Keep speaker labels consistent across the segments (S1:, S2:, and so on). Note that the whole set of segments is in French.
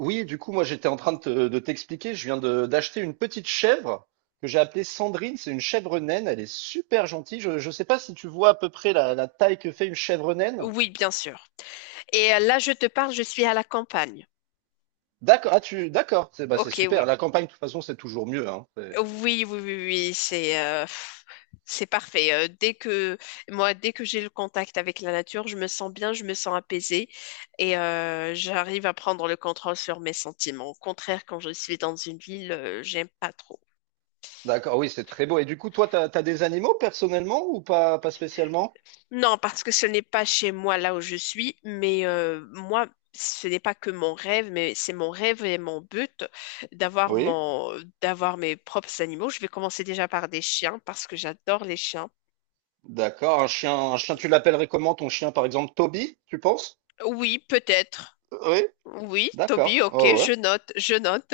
S1: Oui, du coup, moi, j'étais en train de de t'expliquer. Je viens d'acheter une petite chèvre que j'ai appelée Sandrine. C'est une chèvre naine. Elle est super gentille. Je ne sais pas si tu vois à peu près la taille que fait une chèvre naine.
S2: Oui, bien sûr. Là, je te parle, je suis à la campagne.
S1: D'accord. Ah, d'accord. C'est bah, c'est
S2: Ok,
S1: super.
S2: oui.
S1: La campagne, de toute façon, c'est toujours mieux, hein.
S2: Oui, oui, oui, oui, c'est c'est parfait. Dès que j'ai le contact avec la nature, je me sens bien, je me sens apaisée et j'arrive à prendre le contrôle sur mes sentiments. Au contraire, quand je suis dans une ville, j'aime pas trop.
S1: D'accord. Oui, c'est très beau. Et du coup, toi, t'as des animaux personnellement ou pas spécialement?
S2: Non, parce que ce n'est pas chez moi là où je suis, mais moi, ce n'est pas que mon rêve, mais c'est mon rêve et mon but d'avoir
S1: Oui.
S2: mon, d'avoir mes propres animaux. Je vais commencer déjà par des chiens parce que j'adore les chiens.
S1: D'accord. Un chien, tu l'appellerais comment ton chien, par exemple, Toby, tu penses?
S2: Oui, peut-être.
S1: Oui.
S2: Oui, Toby,
S1: D'accord.
S2: ok,
S1: Oh, ouais.
S2: je note.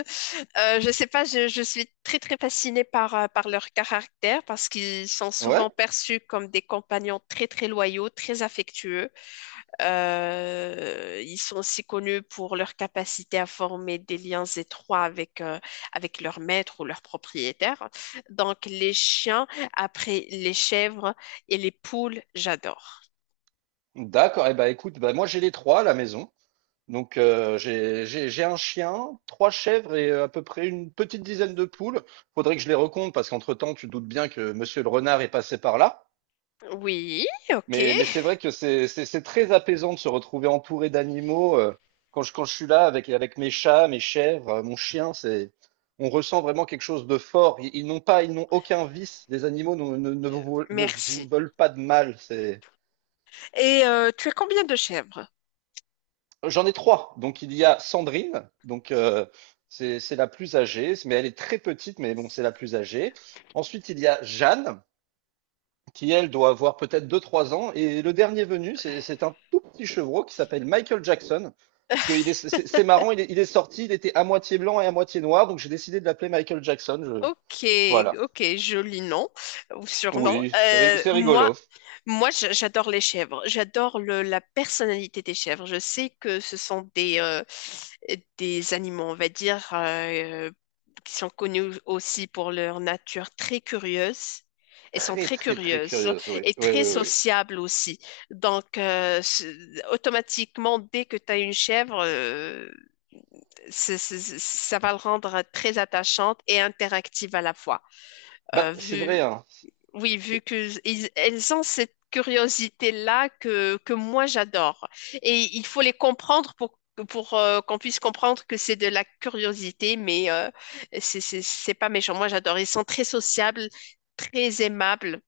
S2: Je sais pas, je suis très très fascinée par leur caractère parce qu'ils sont souvent
S1: Ouais.
S2: perçus comme des compagnons très très loyaux, très affectueux. Ils sont aussi connus pour leur capacité à former des liens étroits avec leur maître ou leur propriétaire. Donc, les chiens, après les chèvres et les poules, j'adore.
S1: D'accord. Eh ben, écoute, bah, moi, j'ai les trois à la maison. Donc j'ai un chien, trois chèvres et à peu près une petite dizaine de poules. Faudrait que je les recompte parce qu'entre-temps, tu te doutes bien que Monsieur le renard est passé par là.
S2: Oui, ok,
S1: Mais c'est vrai que c'est très apaisant de se retrouver entouré d'animaux, quand je suis là avec mes chats, mes chèvres, mon chien. C'est on ressent vraiment quelque chose de fort. Ils n'ont pas ils n'ont aucun vice. Les animaux ne vous
S2: merci.
S1: veulent pas de mal. C'est
S2: Et tu as combien de chèvres?
S1: J'en ai trois. Donc il y a Sandrine, donc, c'est la plus âgée, mais elle est très petite, mais bon, c'est la plus âgée. Ensuite, il y a Jeanne, qui elle doit avoir peut-être deux trois ans. Et le dernier venu, c'est un tout petit chevreau qui s'appelle Michael Jackson. Parce que il est- c'est marrant, il est sorti, il était à moitié blanc et à moitié noir, donc j'ai décidé de l'appeler Michael Jackson.
S2: Ok,
S1: Voilà.
S2: ok, joli nom ou surnom.
S1: Oui, c'est ri-
S2: Euh,
S1: c'est
S2: moi,
S1: rigolo.
S2: moi, j'a- j'adore les chèvres. J'adore la personnalité des chèvres. Je sais que ce sont des des animaux, on va dire, qui sont connus aussi pour leur nature très curieuse. Elles sont
S1: Très,
S2: très
S1: très, très
S2: curieuses
S1: curieuse, oui.
S2: et
S1: Oui,
S2: très
S1: oui, oui. Oui.
S2: sociables aussi. Automatiquement, dès que tu as une chèvre, ça va le rendre très attachante et interactive à la fois.
S1: Bah,
S2: Euh,
S1: c'est vrai,
S2: vu,
S1: hein.
S2: oui, vu que ils- elles ont cette curiosité-là que moi j'adore. Et il faut les comprendre pour qu'on puisse comprendre que c'est de la curiosité, mais c'est pas méchant. Moi j'adore. Ils sont très sociables, très aimables.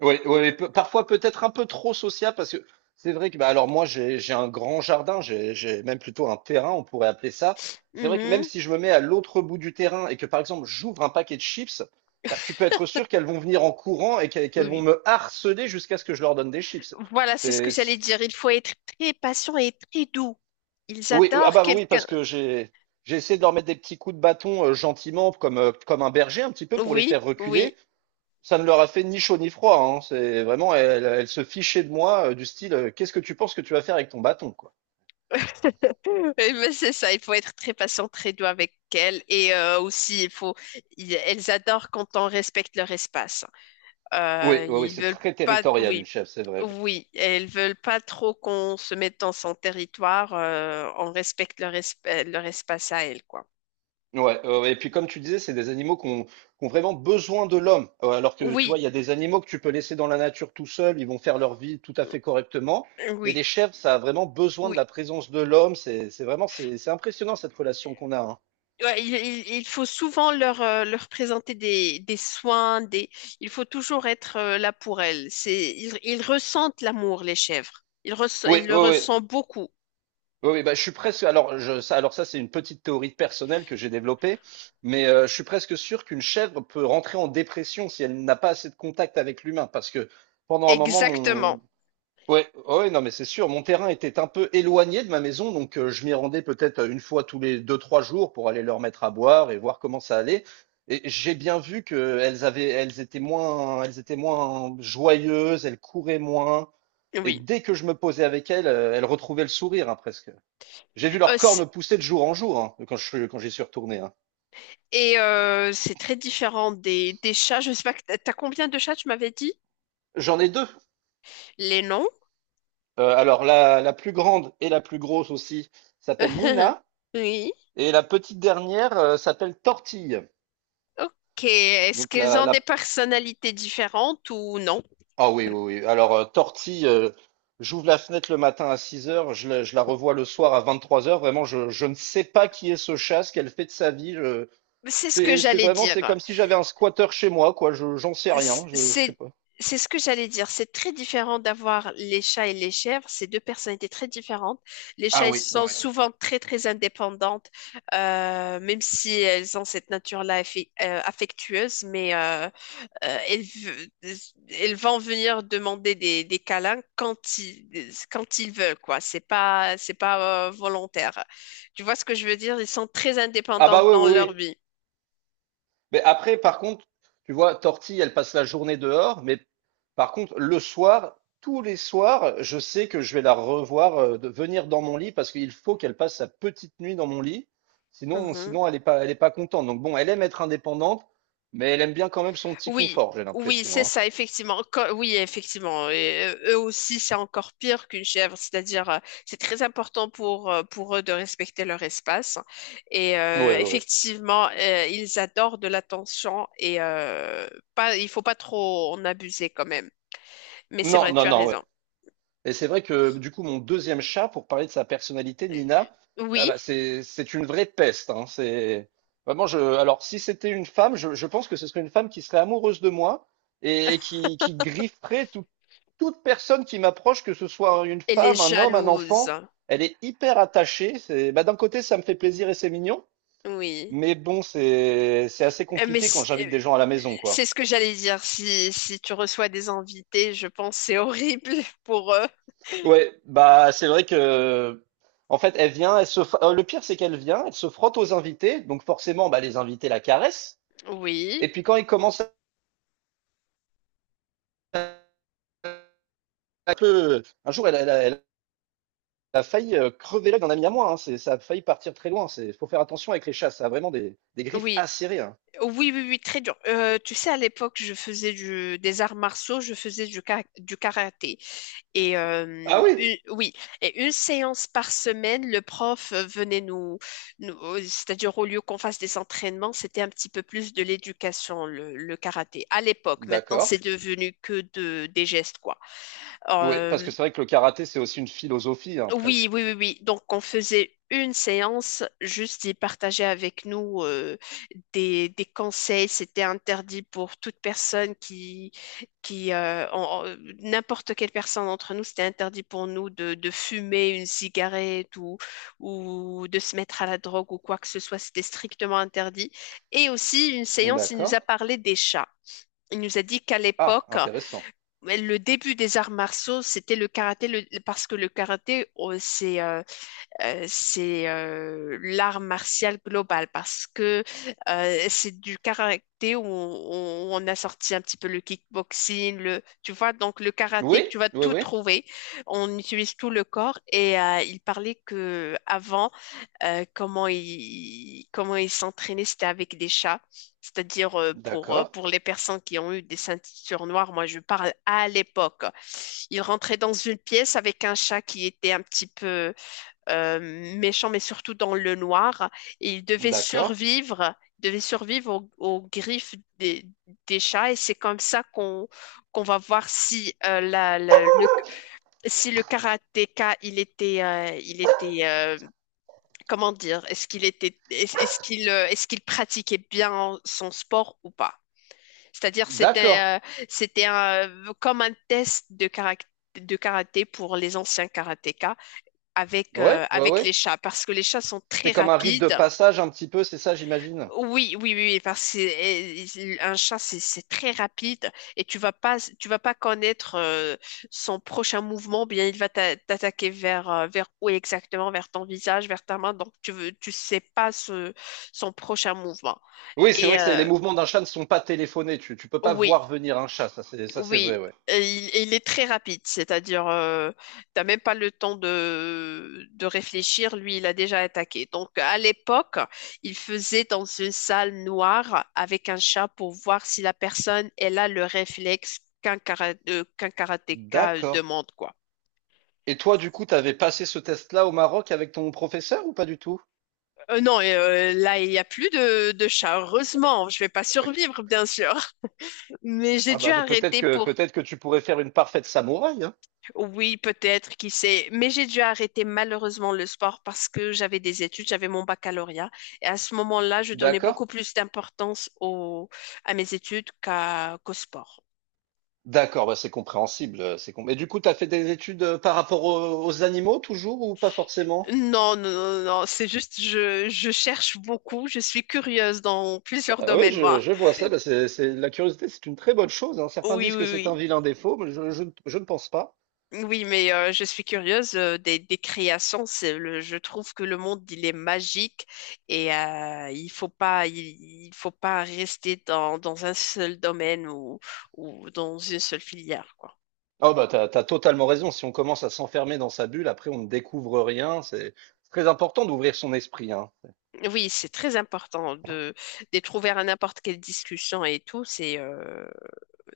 S1: Oui, oui, parfois peut-être un peu trop social, parce que c'est vrai que bah alors moi j'ai un grand jardin, j'ai même plutôt un terrain, on pourrait appeler ça. C'est vrai que même
S2: Mhm.
S1: si je me mets à l'autre bout du terrain et que par exemple j'ouvre un paquet de chips, bah tu peux être sûr qu'elles vont venir en courant et qu'elles
S2: Oui,
S1: qu'elles vont
S2: oui.
S1: me harceler jusqu'à ce que je leur donne des chips.
S2: Voilà, c'est ce que
S1: C'est-
S2: j'allais
S1: c'est-
S2: dire. Il faut être très patient et très doux. Ils
S1: Oui, ah
S2: adorent
S1: bah oui parce
S2: quelqu'un.
S1: que j'ai essayé de leur mettre des petits coups de bâton, gentiment comme, comme un berger un petit peu pour les
S2: Oui,
S1: faire
S2: oui.
S1: reculer. Ça ne leur a fait ni chaud ni froid, hein. C'est vraiment, elle se fichait de moi, du style, qu'est-ce que tu penses que tu vas faire avec ton bâton, quoi.
S2: Eh ben, c'est ça, il faut être très patient, très doux avec elles. Et aussi, elles adorent quand on respecte leur espace.
S1: Oui, oui, oui,
S2: Ils
S1: c'est
S2: veulent
S1: très
S2: pas,
S1: territorial, une
S2: oui,
S1: chèvre, c'est vrai. Oui.
S2: oui, elles veulent pas trop qu'on se mette dans son territoire. On respecte leur espace à elles, quoi.
S1: Ouais, et puis comme tu disais, c'est des animaux qui ont vraiment besoin de l'homme. Alors que tu vois,
S2: Oui,
S1: il y a des animaux que tu peux laisser dans la nature tout seul, ils vont faire leur vie tout à fait correctement. Mais les
S2: oui,
S1: chèvres, ça a vraiment besoin de
S2: oui.
S1: la présence de l'homme. C'est vraiment, c'est impressionnant, cette relation qu'on a, hein.
S2: Il il- faut souvent leur présenter des soins, des… il faut toujours être là pour elles. Ils ressentent l'amour, les chèvres.
S1: Oui,
S2: Ils le
S1: oui, oui.
S2: ressentent beaucoup.
S1: Oui, oui, bah, je suis presque... Alors ça, c'est une petite théorie personnelle que j'ai développée, mais je suis presque sûr qu'une chèvre peut rentrer en dépression si elle n'a pas assez de contact avec l'humain, parce que pendant un moment,
S2: Exactement,
S1: ouais, ouais, non, mais c'est sûr, mon terrain était un peu éloigné de ma maison, donc je m'y rendais peut-être, une fois tous les deux, trois jours, pour aller leur mettre à boire et voir comment ça allait. Et j'ai bien vu que elles étaient moins joyeuses, elles couraient moins, et
S2: oui.
S1: dès que je me posais avec elles, elles retrouvaient le sourire, hein, presque. J'ai vu
S2: Euh,
S1: leurs
S2: c'est-
S1: cornes pousser de jour en jour, hein, quand j'y suis retourné. Hein.
S2: c'est très différent des chats. Je sais pas, que t'as t'as combien de chats, tu m'avais dit?
S1: J'en ai deux.
S2: Les noms?
S1: Alors la plus grande et la plus grosse aussi s'appelle Nina,
S2: Oui.
S1: et la petite dernière, s'appelle Tortille.
S2: Ok. Est-ce
S1: Donc
S2: qu'ils
S1: la,
S2: ont des
S1: la...
S2: personnalités différentes ou non?
S1: ah oui, oui, oui. Alors, Tortille, j'ouvre la fenêtre le matin à 6 heures, je la revois le soir à 23 heures. Vraiment, je ne sais pas qui est ce chat, ce qu'elle fait de sa vie.
S2: C'est ce que
S1: C'est c'est
S2: j'allais
S1: vraiment c'est
S2: dire.
S1: comme si j'avais un squatter chez moi, quoi. Je j'en sais rien. Je sais
S2: c'est
S1: pas.
S2: c'est ce que j'allais dire. C'est très différent d'avoir les chats et les chèvres. C'est deux personnalités très différentes. Les chats,
S1: Ah
S2: elles
S1: oui, oui.
S2: sont
S1: Oui.
S2: souvent très, très indépendantes, même si elles ont cette nature-là affectueuse, mais euh, elles, ve- elles vont venir demander des câlins quand ils veulent, quoi. C'est pas volontaire. Tu vois ce que je veux dire? Ils sont très
S1: Ah
S2: indépendants
S1: bah oui,
S2: dans
S1: oui,
S2: leur
S1: oui.
S2: vie.
S1: Mais après, par contre, tu vois, Tortille, elle passe la journée dehors, mais par contre, le soir, tous les soirs, je sais que je vais la revoir, de venir dans mon lit, parce qu'il faut qu'elle passe sa petite nuit dans mon lit. Sinon, elle est pas contente. Donc bon, elle aime être indépendante, mais elle aime bien quand même son petit
S2: Oui,
S1: confort, j'ai
S2: oui,
S1: l'impression,
S2: c'est
S1: hein.
S2: ça, effectivement. Co- oui, effectivement. Et eux aussi, c'est encore pire qu'une chèvre. C'est-à-dire, c'est très important pour eux de respecter leur espace. Et
S1: Ouais,
S2: euh,
S1: ouais, ouais.
S2: effectivement, ils adorent de l'attention et pas, il faut pas trop en abuser quand même. Mais c'est
S1: Non,
S2: vrai,
S1: non,
S2: tu as
S1: non, ouais.
S2: raison.
S1: Et c'est vrai que du coup, mon deuxième chat, pour parler de sa personnalité,
S2: Euh,
S1: Nina, ah
S2: Oui,
S1: bah, c'est une vraie peste, hein. C'est vraiment je. Alors si c'était une femme, je pense que ce serait une femme qui serait amoureuse de moi, et qui grifferait toute personne qui m'approche, que ce soit une
S2: et les
S1: femme, un homme, un
S2: jalouses.
S1: enfant. Elle est hyper attachée. C'est bah, d'un côté ça me fait plaisir et c'est mignon,
S2: Oui.
S1: mais bon, c'est assez
S2: Euh, Mais
S1: compliqué quand
S2: c-
S1: j'invite
S2: euh,
S1: des gens à la maison, quoi.
S2: c'est ce que j'allais dire. Si, si tu reçois des invités, je pense que c'est horrible pour eux.
S1: Ouais, bah c'est vrai que en fait elle vient, le pire c'est qu'elle vient, elle se frotte aux invités, donc forcément bah les invités la caressent.
S2: Oui.
S1: Et puis quand ils commencent à un peu, un jour elle a failli, crever l'œil d'un ami à moi, hein, ça a failli partir très loin. Faut faire attention avec les chats, ça a vraiment des griffes
S2: Oui,
S1: acérées, hein.
S2: oui, oui, oui, très dur. Tu sais, à l'époque, je faisais du, des arts martiaux, je faisais du karaté. Et
S1: Ah
S2: euh,
S1: oui?
S2: une- oui, et une séance par semaine, le prof venait nous, c'est-à-dire au lieu qu'on fasse des entraînements, c'était un petit peu plus de l'éducation, le karaté. À l'époque, maintenant,
S1: D'accord.
S2: c'est devenu que des gestes, quoi.
S1: Oui, parce
S2: Euh,
S1: que c'est vrai que le karaté c'est aussi une philosophie, hein,
S2: oui,
S1: presque.
S2: oui, oui, oui. Donc, on faisait une séance, juste il partageait avec nous des conseils. C'était interdit pour toute personne qui en- en- n'importe quelle personne d'entre nous, c'était interdit pour nous de fumer une cigarette ou de se mettre à la drogue ou quoi que ce soit. C'était strictement interdit. Et aussi, une séance, il nous
S1: D'accord.
S2: a parlé des chats. Il nous a dit qu'à
S1: Ah,
S2: l'époque,
S1: intéressant.
S2: ouais, le début des arts martiaux, c'était le karaté, le- parce que le karaté, oh, c'est l'art martial global, parce que c'est du karaté où on a sorti un petit peu le kickboxing, le, tu vois, donc le karaté,
S1: Oui,
S2: tu vas
S1: oui,
S2: tout
S1: oui.
S2: trouver. On utilise tout le corps et il parlait que avant comment ils s'entraînaient, c'était avec des chats. C'est-à-dire
S1: D'accord,
S2: pour les personnes qui ont eu des ceintures noires, moi je parle à l'époque. Ils rentraient dans une pièce avec un chat qui était un petit peu méchant, mais surtout dans le noir. Et ils
S1: d'accord,
S2: devaient survivre aux griffes des chats. Et c'est comme ça qu'on qu'on va voir si le karatéka il était, comment dire, est-ce qu'il, est-ce qu'il pratiquait bien son sport ou pas? C'est-à-dire,
S1: d'accord.
S2: c'était comme un test de caractère de karaté pour les anciens karatékas
S1: Ouais, ouais,
S2: avec les
S1: ouais.
S2: chats, parce que les chats sont très
S1: C'est comme un rite de
S2: rapides.
S1: passage un petit peu, c'est ça, j'imagine?
S2: Oui, oui, oui, oui, parce que un chat, c'est très rapide et tu vas pas connaître son prochain mouvement, bien il va t'attaquer vers où exactement, vers ton visage, vers ta main, donc tu veux, tu sais pas ce, son prochain mouvement.
S1: Oui, c'est
S2: Et
S1: vrai que les
S2: euh,
S1: mouvements d'un chat ne sont pas téléphonés. Tu peux pas
S2: oui.
S1: voir venir un chat, ça c'est
S2: Oui,
S1: vrai, ouais.
S2: et il est très rapide, c'est-à-dire, t'as même pas le temps de réfléchir, lui, il a déjà attaqué. Donc, à l'époque, il faisait dans une salle noire avec un chat pour voir si la personne, elle a le réflexe qu'un karatéka
S1: D'accord.
S2: demande, quoi.
S1: Et toi, du coup, t'avais passé ce test-là au Maroc avec ton professeur, ou pas du tout?
S2: Non, là, il n'y a plus de chat, heureusement, je vais pas survivre, bien sûr. Mais j'ai
S1: Ah
S2: dû
S1: bah c'est peut-être
S2: arrêter
S1: que
S2: pour…
S1: peut-être que tu pourrais faire une parfaite samouraï, hein.
S2: oui, peut-être, qui sait. Mais j'ai dû arrêter malheureusement le sport parce que j'avais des études, j'avais mon baccalauréat. Et à ce moment-là, je donnais
S1: D'accord?
S2: beaucoup plus d'importance au, à mes études qu'au sport.
S1: D'accord, bah c'est compréhensible. Et du coup, t'as fait des études, par rapport aux animaux toujours, ou pas forcément?
S2: Non, non, non, non, c'est juste, je cherche beaucoup, je suis curieuse dans plusieurs
S1: Ah oui,
S2: domaines, moi.
S1: je vois ça. Bah, la curiosité, c'est une très bonne chose, hein. Certains
S2: Oui, oui,
S1: disent que c'est un
S2: oui.
S1: vilain défaut, mais je ne pense pas.
S2: Oui, je suis curieuse des créations. C'est le, je trouve que le monde il est magique et il faut pas rester dans un seul domaine ou dans une seule filière quoi.
S1: Oh bah t'as totalement raison. Si on commence à s'enfermer dans sa bulle, après on ne découvre rien. C'est très important d'ouvrir son esprit, hein.
S2: Oui, c'est très important de d'être ouvert à n'importe quelle discussion et tout.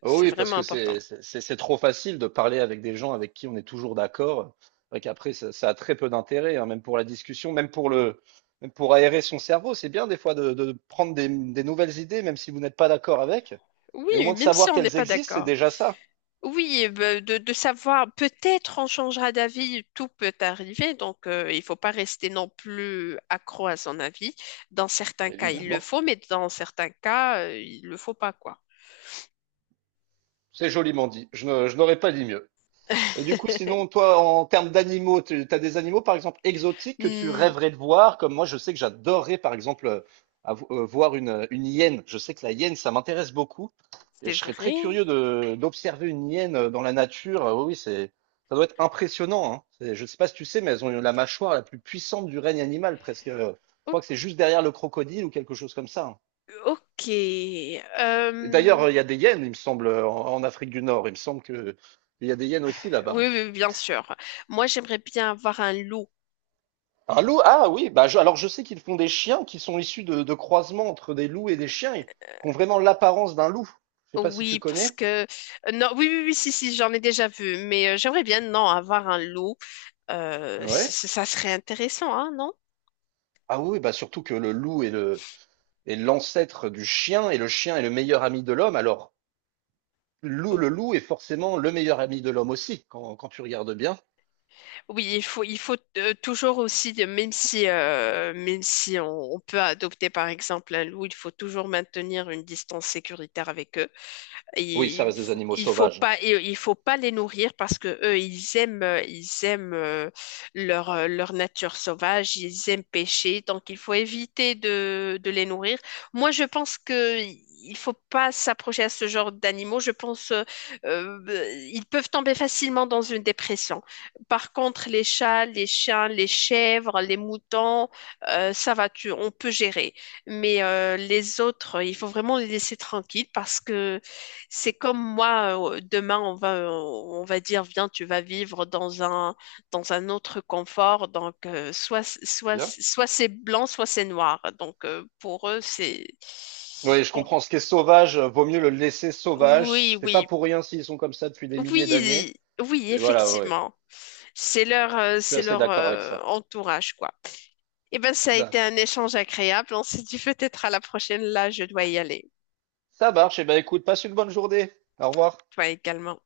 S1: Oh
S2: C'est
S1: oui, parce
S2: vraiment
S1: que
S2: important.
S1: c'est trop facile de parler avec des gens avec qui on est toujours d'accord. C'est vrai qu'après, ça a très peu d'intérêt, hein, même pour la discussion, même pour le, même pour aérer son cerveau. C'est bien des fois de prendre des nouvelles idées, même si vous n'êtes pas d'accord avec. Mais au
S2: Oui,
S1: moins de
S2: même si
S1: savoir
S2: on n'est
S1: qu'elles
S2: pas
S1: existent, c'est
S2: d'accord.
S1: déjà ça.
S2: Oui, de savoir, peut-être on changera d'avis, tout peut arriver, donc il faut pas rester non plus accro à son avis. Dans certains cas, il le
S1: Évidemment.
S2: faut, mais dans certains cas, il le faut pas, quoi.
S1: C'est joliment dit. Je n'aurais pas dit mieux. Et du coup, sinon, toi, en termes d'animaux, tu as des animaux, par exemple, exotiques, que tu
S2: Hmm,
S1: rêverais de voir? Comme moi, je sais que j'adorerais, par exemple, voir une hyène. Je sais que la hyène, ça m'intéresse beaucoup. Et
S2: c'est
S1: je serais très
S2: vrai.
S1: curieux d'observer une hyène, dans la nature. Oui, ça doit être impressionnant, hein. Je ne sais pas si tu sais, mais elles ont la mâchoire la plus puissante du règne animal, presque. Je
S2: O-
S1: crois que c'est juste derrière le crocodile ou quelque chose comme ça, hein.
S2: ok.
S1: Et d'ailleurs,
S2: Euh,
S1: il y a des hyènes, il me semble, en Afrique du Nord. Il me semble que il y a des hyènes aussi là-bas,
S2: oui,
S1: hein.
S2: oui, bien sûr. Moi, j'aimerais bien avoir un loup.
S1: Un loup? Ah oui, bah alors je sais qu'ils font des chiens qui sont issus de croisements entre des loups et des chiens, et qui ont vraiment l'apparence d'un loup. Je sais pas si tu
S2: Oui, parce
S1: connais.
S2: que… non, oui, oui, oui, si, si, j'en ai déjà vu, mais j'aimerais bien, non, avoir un loup. Euh,
S1: Ouais.
S2: ça serait intéressant, hein, non?
S1: Ah oui, oui, bah surtout que le loup est le est l'ancêtre du chien, et le chien est le meilleur ami de l'homme. Alors, le loup est forcément le meilleur ami de l'homme aussi, quand, tu regardes bien.
S2: Oui, il faut toujours aussi, même si on, on peut adopter par exemple un loup, il faut toujours maintenir une distance sécuritaire avec eux.
S1: Oui, ça
S2: Il,
S1: reste des
S2: f-
S1: animaux
S2: il faut
S1: sauvages.
S2: pas, il, il faut pas les nourrir parce que eux, ils aiment leur nature sauvage, ils aiment pêcher, donc il faut éviter de les nourrir. Moi, je pense que il faut pas s'approcher à ce genre d'animaux. Je pense, ils peuvent tomber facilement dans une dépression. Par contre, les chats, les chiens, les chèvres, les moutons, ça va, tu, on peut gérer. Mais les autres, il faut vraiment les laisser tranquilles parce que c'est comme moi, demain, on va dire, viens, tu vas vivre dans un autre confort. Donc, soit, soit,
S1: Bien.
S2: soit c'est blanc, soit c'est noir. Donc, pour eux, c'est…
S1: Oui, je comprends. Ce qui est sauvage, vaut mieux le laisser sauvage.
S2: Oui,
S1: C'est pas
S2: oui,
S1: pour rien s'ils sont comme ça depuis des milliers d'années.
S2: oui, oui,
S1: Et voilà, ouais. Ouais.
S2: effectivement.
S1: Je suis
S2: C'est
S1: assez
S2: leur
S1: d'accord avec ça.
S2: entourage, quoi. Eh ben, ça a été
S1: D'accord.
S2: un échange agréable. On s'est dit peut-être à la prochaine. Là, je dois y aller.
S1: Ça marche. Eh ben, écoute, passe une bonne journée. Au revoir.
S2: Toi également.